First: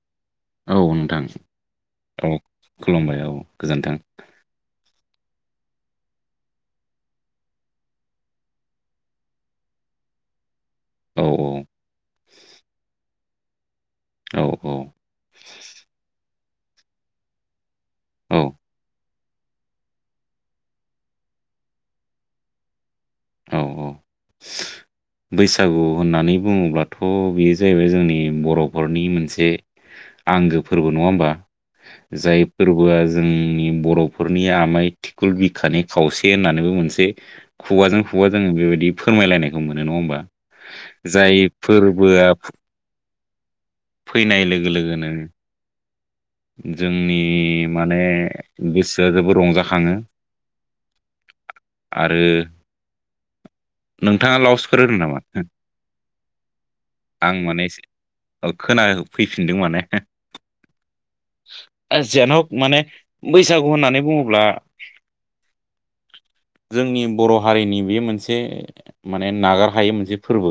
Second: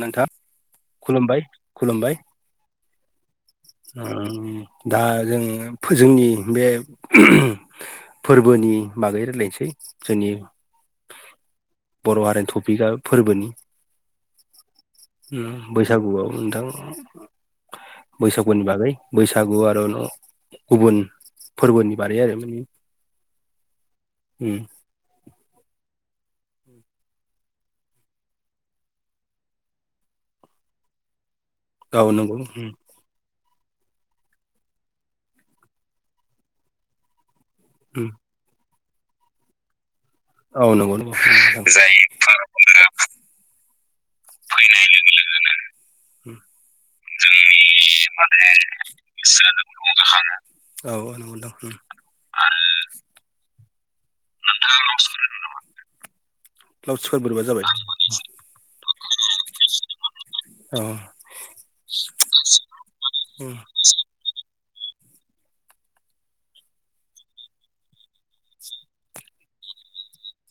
नोंथां औ नोंथां खुलुमबाय खुलुमबाय औ खुलुमबाय औ गोजोन्थों दा जों जोंनि बे फोरबोनि बागै रायलायनोसै जोंनि औ बर' हारिनि थफिगाया फोरबोनि औ औ बैसागुआव नोंथां औ बैसागुनि बागै बैसागु आरो न गुबुन फोरबोनि बारै आरो माने औ - औ बैसाग बैसागु होननानै बुंङोब्लाथ' बेयो जाहैबाय जोंनि बर'फोरनि मोनसे आंगो फोरबो नंङा होमबा औ नंगौ जाय फोरबोआ जों आनि बर'फोरनि आमाय थिखुल बिखानि खावसे होननानैबो मोनसे खुगाजों जों बेबायदि फोरमायलायनाय मोन नंङा होमबा औ नंगौ नंगौ जाय फोरबोआ फैनाय लोगो लोगोनो जोंनि माने गोसोआ जोबोद रंजाखाङो [unintelligible] औ नंगौ [unintelligible] [unintelligible] नोंथांङा लावसफोर होनो नामा हो लाउड स्पिकार आं बोरैबा जाबाय मानेसे खोना होफैफिनदों माने औ [unintelligible] माने बैसागु होननानै बुंङोब्ला जोंनि बर' हारिनि बे मोनसे माने नागार हायै मोनसे फोरबो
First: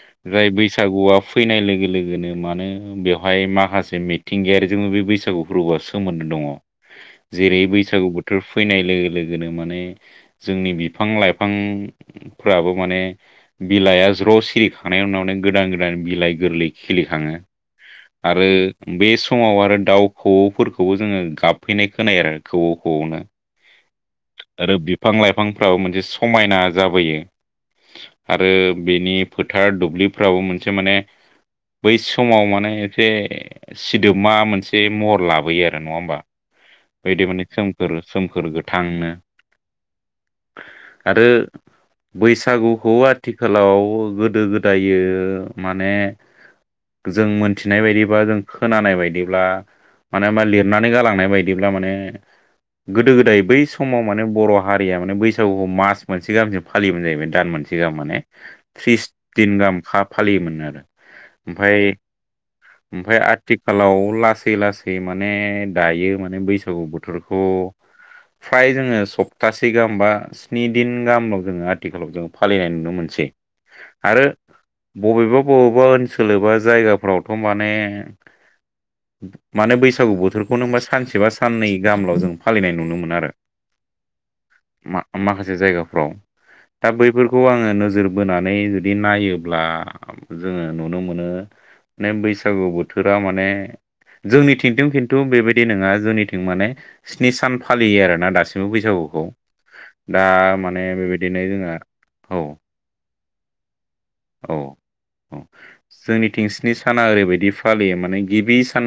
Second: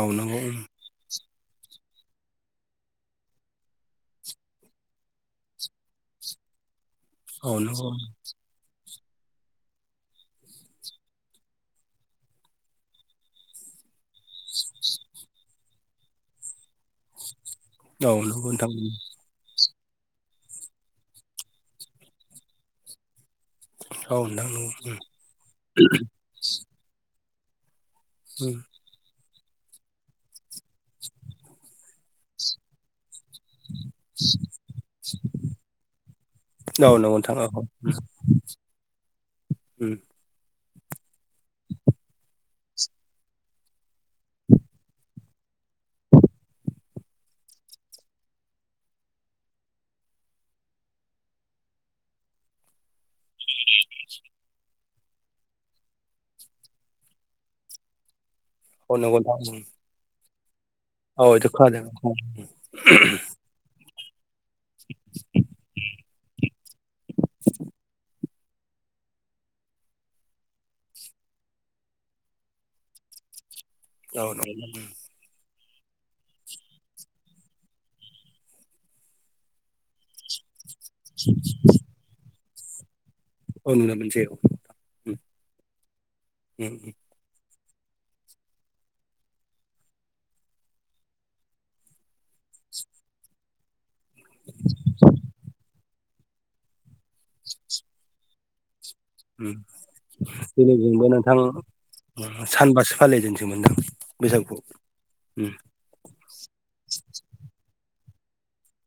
औ नंगौ जाय बैसागुआ फैनाय लोगो लोगोनो मानो बेवहाय माखासे मिथिंगायारि जोंङो बे बैसागु फोरबोआ सोमोन्दो दङ औ जेरै नंगौ बैसागु बोथोर फैनाय लोगो लोगोनो मान जोंनि बिफां - लाइफांफ्राबो मान बिलाइ ज' सलिखांनायनि उनावनो गोदान गोदान बिलाइ गोरलै खिलिखाङो औ आरो नंगौ नोंथां औ बे द आरो दाउ खौवौफोरखौबो जोंङो गाबफैनाय खोनायो आरो खौऔ खौऔ नोंथां आरो नंगौ बिफां - लाइफांफ्राबो मोनसे समायना जाबोयो आरो बेनि फोथार दुब्लिफ्राबो मोनसे माने बै समाव माने एसे मा मोनसे महर लाबोयो आरो नंङा होमबा औ नंगौ बायदि माने नोंथां सोमखोर सोमखोर गोथांनो। औ आरो। बैसागुखौ आथिखालाव गोदो गोदायो माने। जों मोनथिनाय बायदिबा जों। खोनानाय बायदिब्ला माने लिरनानै गालांनाय बायदिब्ला माने। गोदो गोदाय बै समाव माने बर'। हारिया माने बैसागुखौ मास मोनसे गाहामसिम फालियोमोन जाहैबाय दान मोनसे गाहाम माने। औ थ्रिस नंगौ नोंथां दिन उम गाहामखा फालियोमोन आरो। औ बेखौ खोनादों ओमफाय नोंथां ओमफाय आर--। आथिखालाव लासै लासै माने दायो माने बैसागु बोथोरखौ। फ्राय जोङो सप्तासे गाहाम बा स्नि दिन गाहामाव जोङो आथिखालाव जोङो फालिनाय नुनो मोनसै। आरो औ नंगौ नोंथां बबेबा बबेबा ओनसोल एबा जायगाफोरावथ' माने। माने बैसागु बोथोरखौनो मो सानसेबा साननै गाहामल' जों। फालिनाय नुनो मोनो आरो। औ नुनो मोनसै औ उम मा-माखासे जायगाफ्राव उम दा बैफोरखौ आं। जोङो नोजोर बोनानै जुदि नायोब्ला जोङो नुनो मोनो। ने बैसागु बोथोरा माने जोंनिथिंजों खिन्थु बेबायदि नोङा। जोंंनिथिं माने स्नि सान फालियो आरोना दासिमबो बैसागुख--। जोंनिजोंबो नोंथां बेबायदिनो जोंहा औ सानबासो फालिजेनसै मोनदों। औ औ जोंनि थिं स्निड साना ओरैबायदि फालियो माने। गिबि सान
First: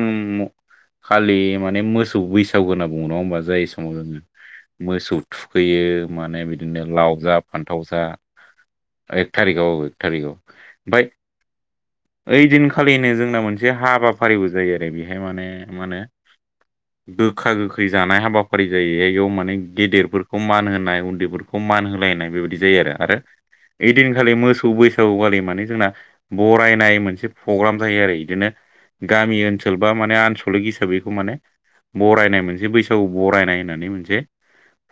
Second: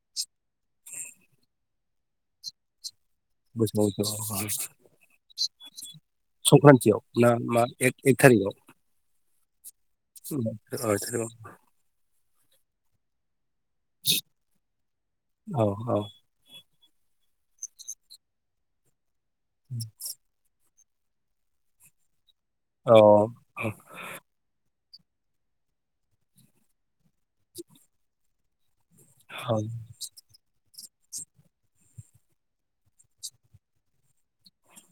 खालि माने मोसौ बैसागु होननाब। बुंङो नङा होमबा जाय समाव जोङो बैसागुखौ मोसौ थुखैयो माने बिदिनो संक्रान्तियाव लाव ना जा मा फान्थाव जा। एक एक थारिख आव। एक थारिखआव एक थारिखआव औ एक बायद। थारिखआव ओइ दिनखालिनो जोंना मोनसे हाबाफारिबो जायो आरो बेहाय माने औ मानो। गोखा गोखै जानाय हाबाफारि जायो इयाव माने गेदेरफोरखौ मान होनो--। नाय उन्दैफोरखौ मान होलायनाय बेबादि जायो औ आरो बै दिनखालि मोसौ बैस--। खौवालि माने जोंना बरायनाय मोनसे फग्राम जायो आरो इदिनो। गामि औ ओनसोल बा माने आनसलिक हिसाबै। माने बरायनाय मोनसे बैसागु बरायनाय होननानै मोनसे।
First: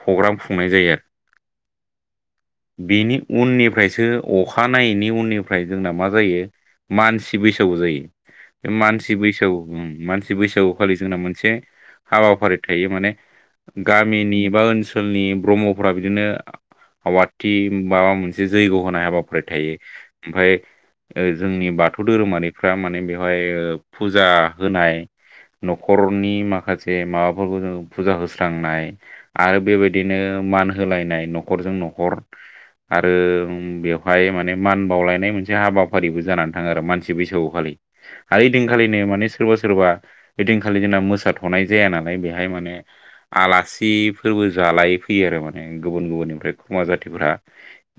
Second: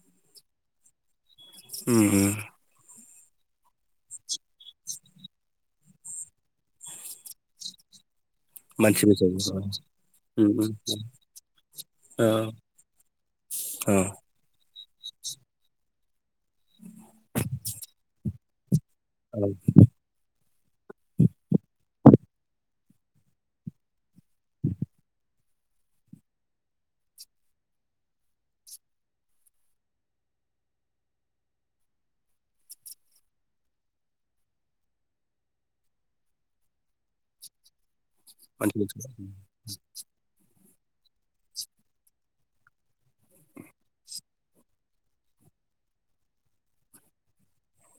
फग्राम खुंनाय जायो आरो। उम। बिनि उननिफ्रायसो अखा। खानायैनि उननिफ्राय जोंना मा जायो मानसि बैसागु जायो। बे मानसि बैसागु मानसि उम उम बैसागु खालि जोंना मोनसे। औ हाबाफारि थायो माने औ गामिनि बा ओनसो--। ओनसोलनि ब्रह्मफोरा बिदिनो आवाथि माबा मोनसे जैग' होनाय। राय औ थायो ओमफाय जोंनि बाथौ धोरोमारिफ्रा माने। नो बेवहाय ओ फुजा होनाय। न'खरनि माखासे माबाफोरखौ जों फुजा होस्रांनाय आरो बेबायदिनो। मान होलायनाय न'खरजों न'खर आरो बेब। बेवहाय माने मान बावलायनाय मोनसे हाबाफारिबो जाना थाङो आरो मानसि बैसागु खालि। आरो मानसि इदिनखालिनो बैसागु माने सोरबा सोरबा ओइदिनख--। खालि जोंना मोसााथ'नाय जाया नालाय बेहाय माने आलासि फोरबो जालाय फैयो आरो माने। गुबुन गुबुननिफ्राय खमा जाथिफोरा।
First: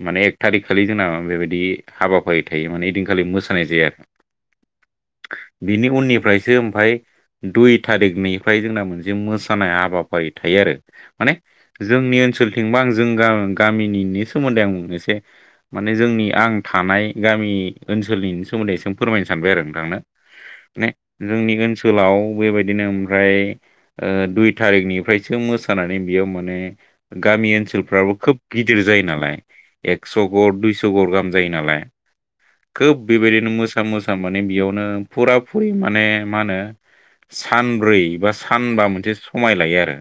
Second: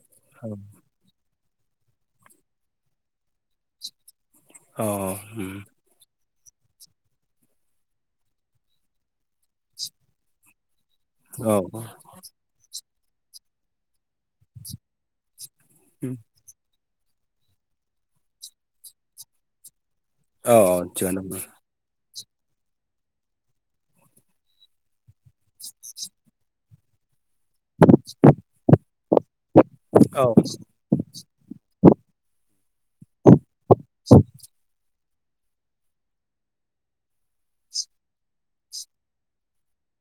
माने एक औ थारिख खालि जोंना बेबायदि हाबाफारि थायो माने ओइदिनखालि मोसानाय जायो आरो। अह ओम। जो ओमफाय दुइ थारिखनिफाय जोंना मोनसे मोसानाय हाबाफारि थायो आरो। माने जोंनि ओनसोलथिंबा आं जों गामिनिनि सोमोन्दै आं बुंनोसै। माने जोंनि आं थानाय गामि ओनसोलनि सोमोन्दै सों फोरमायनो सानबाय आरो नोंथांनो। औ ने थिगानो दं जोंनि ओनसोलाव बेबायदिनो ओमफ्राय ओ दुइ थारिखनिफ्रायसो मोसानानै बेयाव माने गामि ओनसोलफ्राबो खोब गिदिर जायो नालाय एकस औ गर दुइस गर गाहाम जायो नालाय खोब बेबायदिनो मोसा मोसा माने बेयावनो फुरा फुरि माने मा होनो सानब्रै बा सानबा मोनसे समाय लायो आरो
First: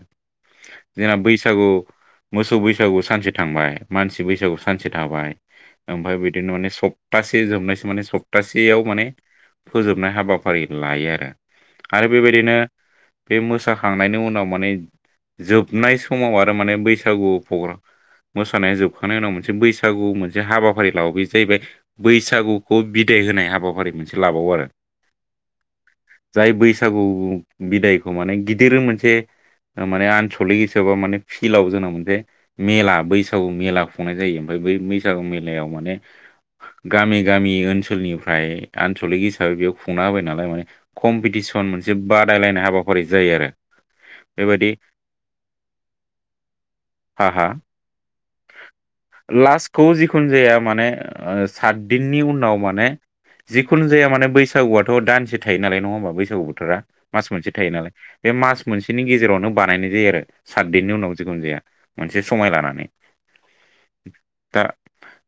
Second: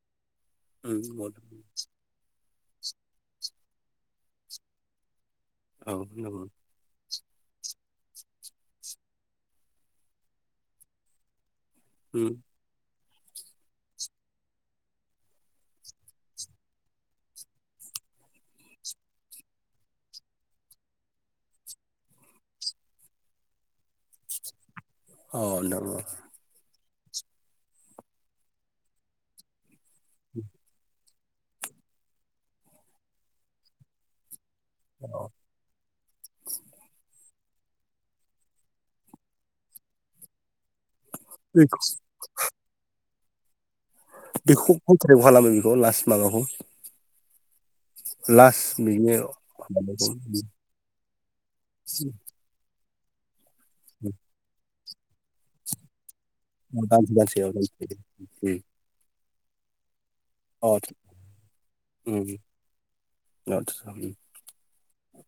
उम जोंना औ बैसागु मोसौ बैसागु सानसे थांबाय मानसि बैसागु सानसे थां बाय ओमफ्राय नंगौ बिदिनो माने सफ्थासे सप्तासे जोबनायसो माने सप्तासेयाव माने फोजोबनाय हाबाफारि लायो आरो आरो बेबायदिनो बे मोसाखांनायनि उनाव माने जोबनाय समाव आरो माने बैसागु मोसानाया जोबखांनायनि उनाव मोनसे बैसागु बैसागु मोनसे हाबाफारि लाबावो बे जाहैबाय बैसागुखौ बिदाय होनाय हाबाफारि मोनसे लाबावो आरो औ नंगौ जाय बैसागु बिदायखौ माने गिदिर मोनसे माने आनसलिक हिसाबा माने फिल्डाव जोंना मोनसे मेला बैसागु मेला खुंनाय जायो ओमफ्राय बै बैसागु औ मेलायाव माने गामि गामि ओनसोलनिफ्राय आनसलिक हिसाबै बेयाव खुंना होबाय नालाय माने कम्पिटिसन बेखौ मोनसे बादायलायनाय हाबाफारि जायो आरो बेबायदि बेखौ कन्ट्रे खालामो बेखौ लास्ट माबाखौ हा हा लास बिनो लास्टखौ जिखुनु जाया माने ओ सातदिननि उनाव माने जिखुनु जाया माने बैसागुआथ दानसे थायो नालाय नङा होमबा बै गो बोथोरा दानसे मास दानसेयाव मोनसे थायो नालाय बे दानसे मास मोनसेनि गेजेरावनो बानायनाय जायो आरो सात अ दिननि उनाव जिखुनु जाया मोनसे उम समाय लानानै आदसा उम दा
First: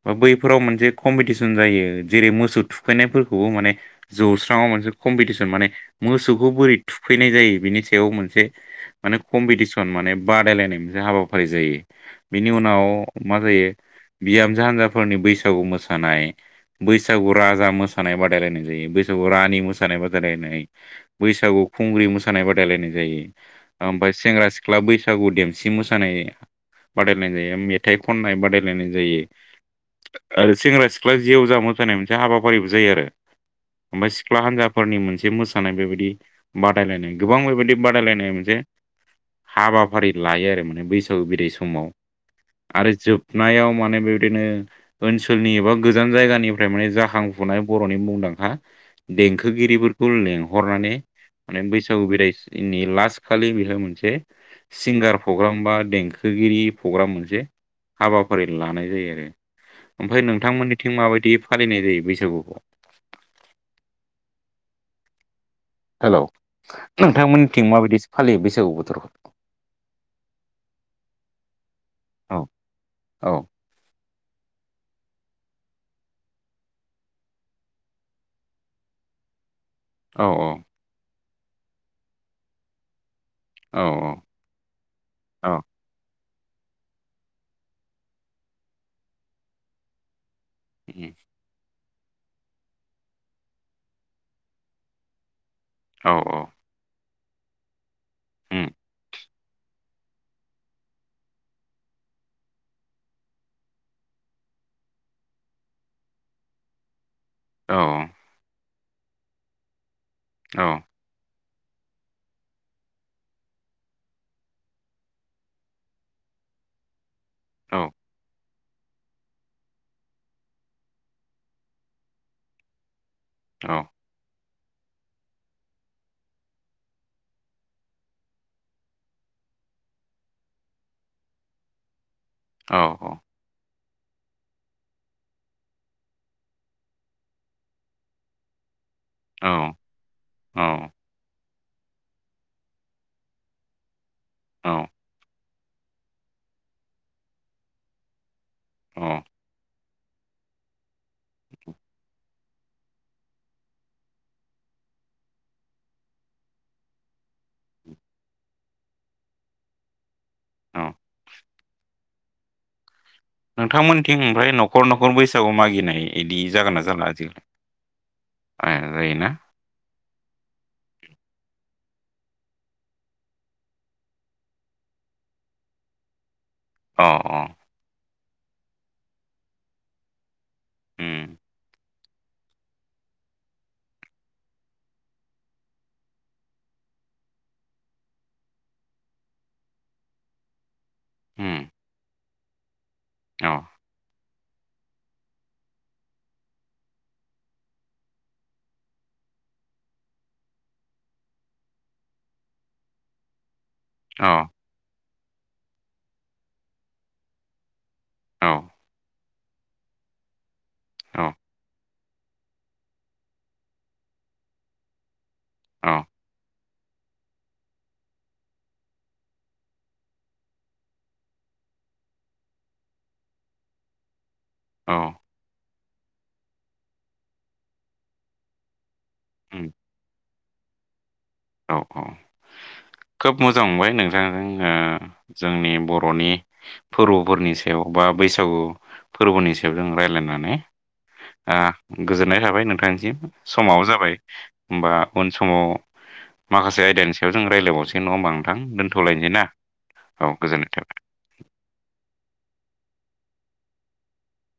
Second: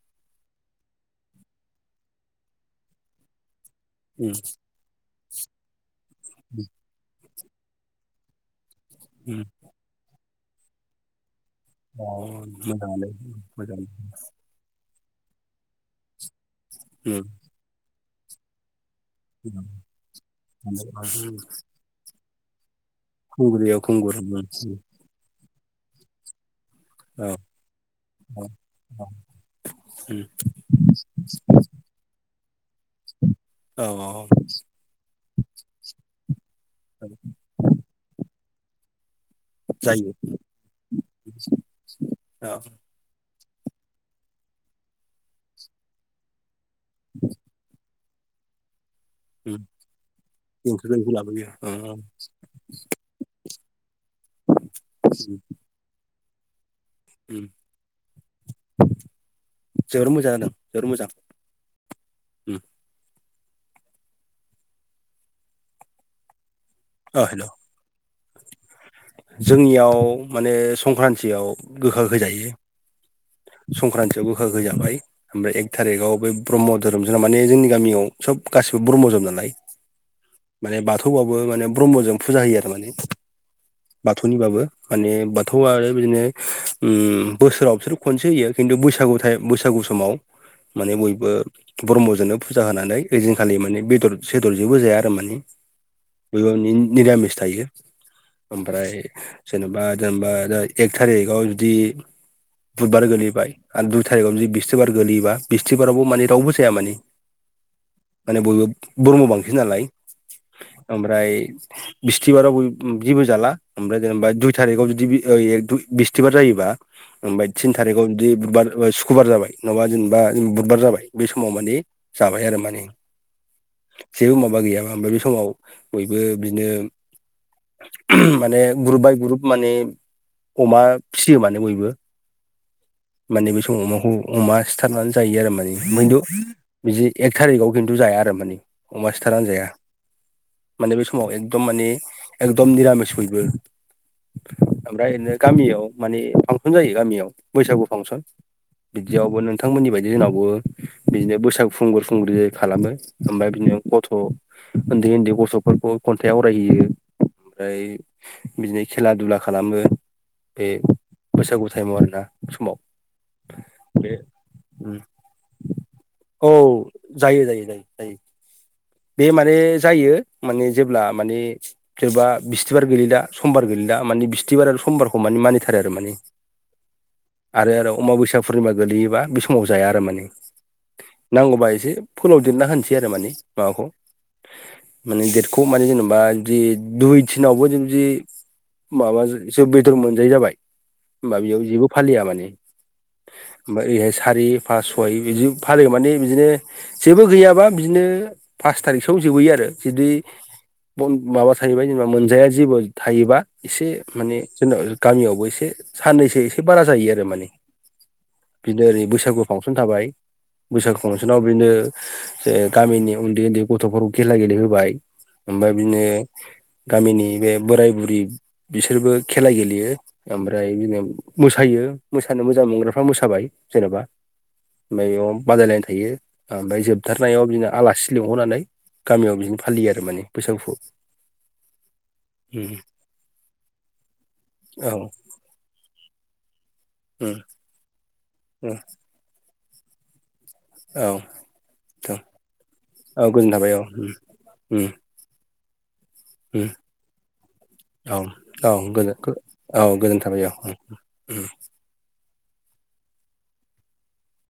बा बैफोराव मोनसे कम्पिटिसन जायो जेरै मोसौ थुखैनायफोरखौबो माने उम जौस्राङाव मोनसे कम्पिटिसन माने मोसौखौ बोरै थुखै नाय जायो बेनि सायाव मोनसे माने उम कमफिथिसन माने बादायलायनायाव नि हाबाफारि जायो अ बेनि उनाव मोजाङानो मा जायो मोजां बिामजो हान्जा फोरनि बैसागु मोसानाय उम बैसागु राजा मोसानाय बादायलायनाय जायो बैस रानि उम मोसानाय बादायलायनाय बैसागु खुंग्रि मोसानाय बादायलायनाय खुंगुरियाव ओमफ्राय खुंगुर उम सेंग्रा सिख्ला औ बैसागु देमसि मोसानाय औ बादायलायनाय जायो मेथाइ खननाय बादायलनाय औ जायो उम आरो सेंग्रा सिख्ला जेउजा मोसानाय मोनसे हाबाफारि जायो आरो औ ओमफ्राय सिख्ला हान्जाफोरनि मोनसे मोसानाय बेबायदि बादायलायनाय गोबां बेबायदि बादायलायनाय मोनसे हाबाफारि जायो लायो आरो माने बैसागु बिदाय समाव औ आरो जोब खुनायाव माने बेबायदिनो ओनसोलनि एबा गोजान जायगानिफ्राय माने जाखांफुनाय बरनि मुं खा उम देंखोगिरिफोरखौ लेंहरनानै बेंटलाव बेखौ लाबोयो माने औ बैसागु बिदायनि लास्ट खालि बेहाय मोनसे सिंगार उम प्रग्राम बा देंखो गिरि प्रग्राम मोनसे उम हाबाफारि लानाय जायो आरो जोबोर ओमफ्राय मोजां जादों जोबोर नोंथांमोननिथिं मोजां माबायदि फालिनाय जायो बैसागुखौ उम हेल अ हेल' नोंथांमोननिथिं माबायदिसो फालियो बैसागु बोथोरखौ जोंनियाव माने संक्रान्तियाव गोखै औ जायो औ संख्रान्थियाव गोखा गोखै जाबाय ओमफ्राय एक थारिक ब बे ब्रह्म धोरोम जोंना माने जोंनि गामियाव सब गासिबो ब्रह्मजोम नालाय औ माने बाथौबावबो माने ब्रह्मजों फुजा होयो आरो माने औ बाथौनिबाबो माने औ बाथौआ आरो बिदिनो बोसोराव बिसोर खनसे होयो खिन्थु बैसागु बैसागु समाव माने बयबो ब्रह्मजोंनो फुजा होनानै ओइदिनखालि माने बेदर सेदर जेबो जाया आरो माने औ बयबाबो नि निरामिस थायो ओमफ्राय जेनबा जेनबा एक थारिगाव जुदि बुधबार गोलैबाय आरो दुइ थारिखआव जुदि बिस्थिबार गोलैयोबा बिस्थिबारावबो माने रावबो जाया माने औ माने बयबो ब्रह्म बांसिन नालाय औ ओमफ्राय बिस्थिबाराव बय जेबो जाला ओमफ्राय जेनेबा दुइ थारिकाव जुदि ओ एक दुइ बिस्थिबार जायोबा ओमफ्राय थिन औ थारिखाव जुदि बुधबार सुक्रुबार जाबाय नङाबा जेनेबा बुधबार जाबाय बे समाव माने जाबाय आरो माने औ जेबो माबा गैयाबा ओमफ्राय बे समाव बयबो बिदिनो माने ग्रुप बाय ग्रुप माने अमा फिसियो माने बयबो औ माने बे समाव अमा अमा सिथारनानै जायो आरो माने ओमफाय दु बिदि एक थारिखाव खिन्थु जाया आरो माने अमा औ सिथारनानै जाया औ माने बे समाव एक- एकदम मानि एकदम निरामिस बयबो औ ओमफ्राय बिनो गामियाव माने फांसन जायो गामियाव बैसागु फांसन औ बिदियावबो नोंथांमोननि बायदि दि जोंनावबो बिदिनो बैसागु खुंगुर खुंग्रि जायो खालामो ओमफ्राय बिदिनो गथ' ओन्दै ओन्दै गथ'फोरखौ खन्थाइ आवरायहोयो ओमफ्राय बिदिनो खेला दुला खालामो बे औ बैसागु टाइमाव आरोना समाव बे नोंथांमोनथिं ओमफ्राय न'खर न'खर बैसागु मागिनाय इदि औ जागोन ना जाला जायो आजिखालि जायो जायो जायो आया बे माने जायो माने जेब्ला माने सोरबा बिस्थिबार गलैदा समबार गलैदा माने बिस्थिबार आरो समबारखौ माने मानिथारो आरो माने अ अ आरो आरो अमाबैसाया पुर्निमा गोलैयोबा बे समाव जाया आरो माने उम नांगौबा एसे फोलाव देरना होनोसै आरो माने माबाखौ माने डेटखौ माने जेनेबा बिदि दुइ थिनावबो बिब्दि माबा जै बेदर मोनजायै जाबाय होमबा उम बेयाव जेबो फालिया माने अ ओमफाय ओरैजाय सारि फास सय बिदि फालियो माने बिदिनो जेबो गैयाबा बिदिनो पास थारिखसोआवनो जोबैयो आरो जुदि माबा थाहैबाय जेनेबा मोनजाया जेबो थायोबा एसे अ माने जेनबा गामियावबो एसे साननैसो एसे बारा जायो आरो माने औ बिदिनो ओरै बैसागु फांसन थाबाय बैसागु औ फांसनाव बिदिनो जे गामिनि उन्दै उन्दै गथ'फोरखौ खेला गेले होबाय ओमफ्राय औ बिदिनो गामिनि बे बोराय बुरि बिसोरबो खेला गेलेयो ओमफ्राय बिदिनो मोसायो मोसानो मोजां मोनग्राफ्रा मोसाबाय जेन'बा ओमफ्राय औ बेयाव बादायलायनाय थायो ओमफ्राय जोबथारनायाव बिदिनो आलासि लिंहरनानै गामियाव बिदिनो उम फालियो आरो माने बैसागुखौ औ औ खोब मोजां मोनबाय नोंथांजों ओ औ जोंनि बर'नि फोरबोफोरनि सायाव बा बैसागु फोरबोनि सायाव जों रायलायनानै औ ओ औ गोजोननाय थाबाय नोंथांनिसिम औ गोजोन थाबाय औ समाबो जाबाय होमबा उन समाव माखासे आयदानि सायाव जों रायज्लायबावसै नङा उम होमबा नोंथां औ औ गोजोन खौ दोनथ'लायनोसै ना औ गोजोनथाबाय औ उम गोजोननाय थाबाय। उम [inaudible]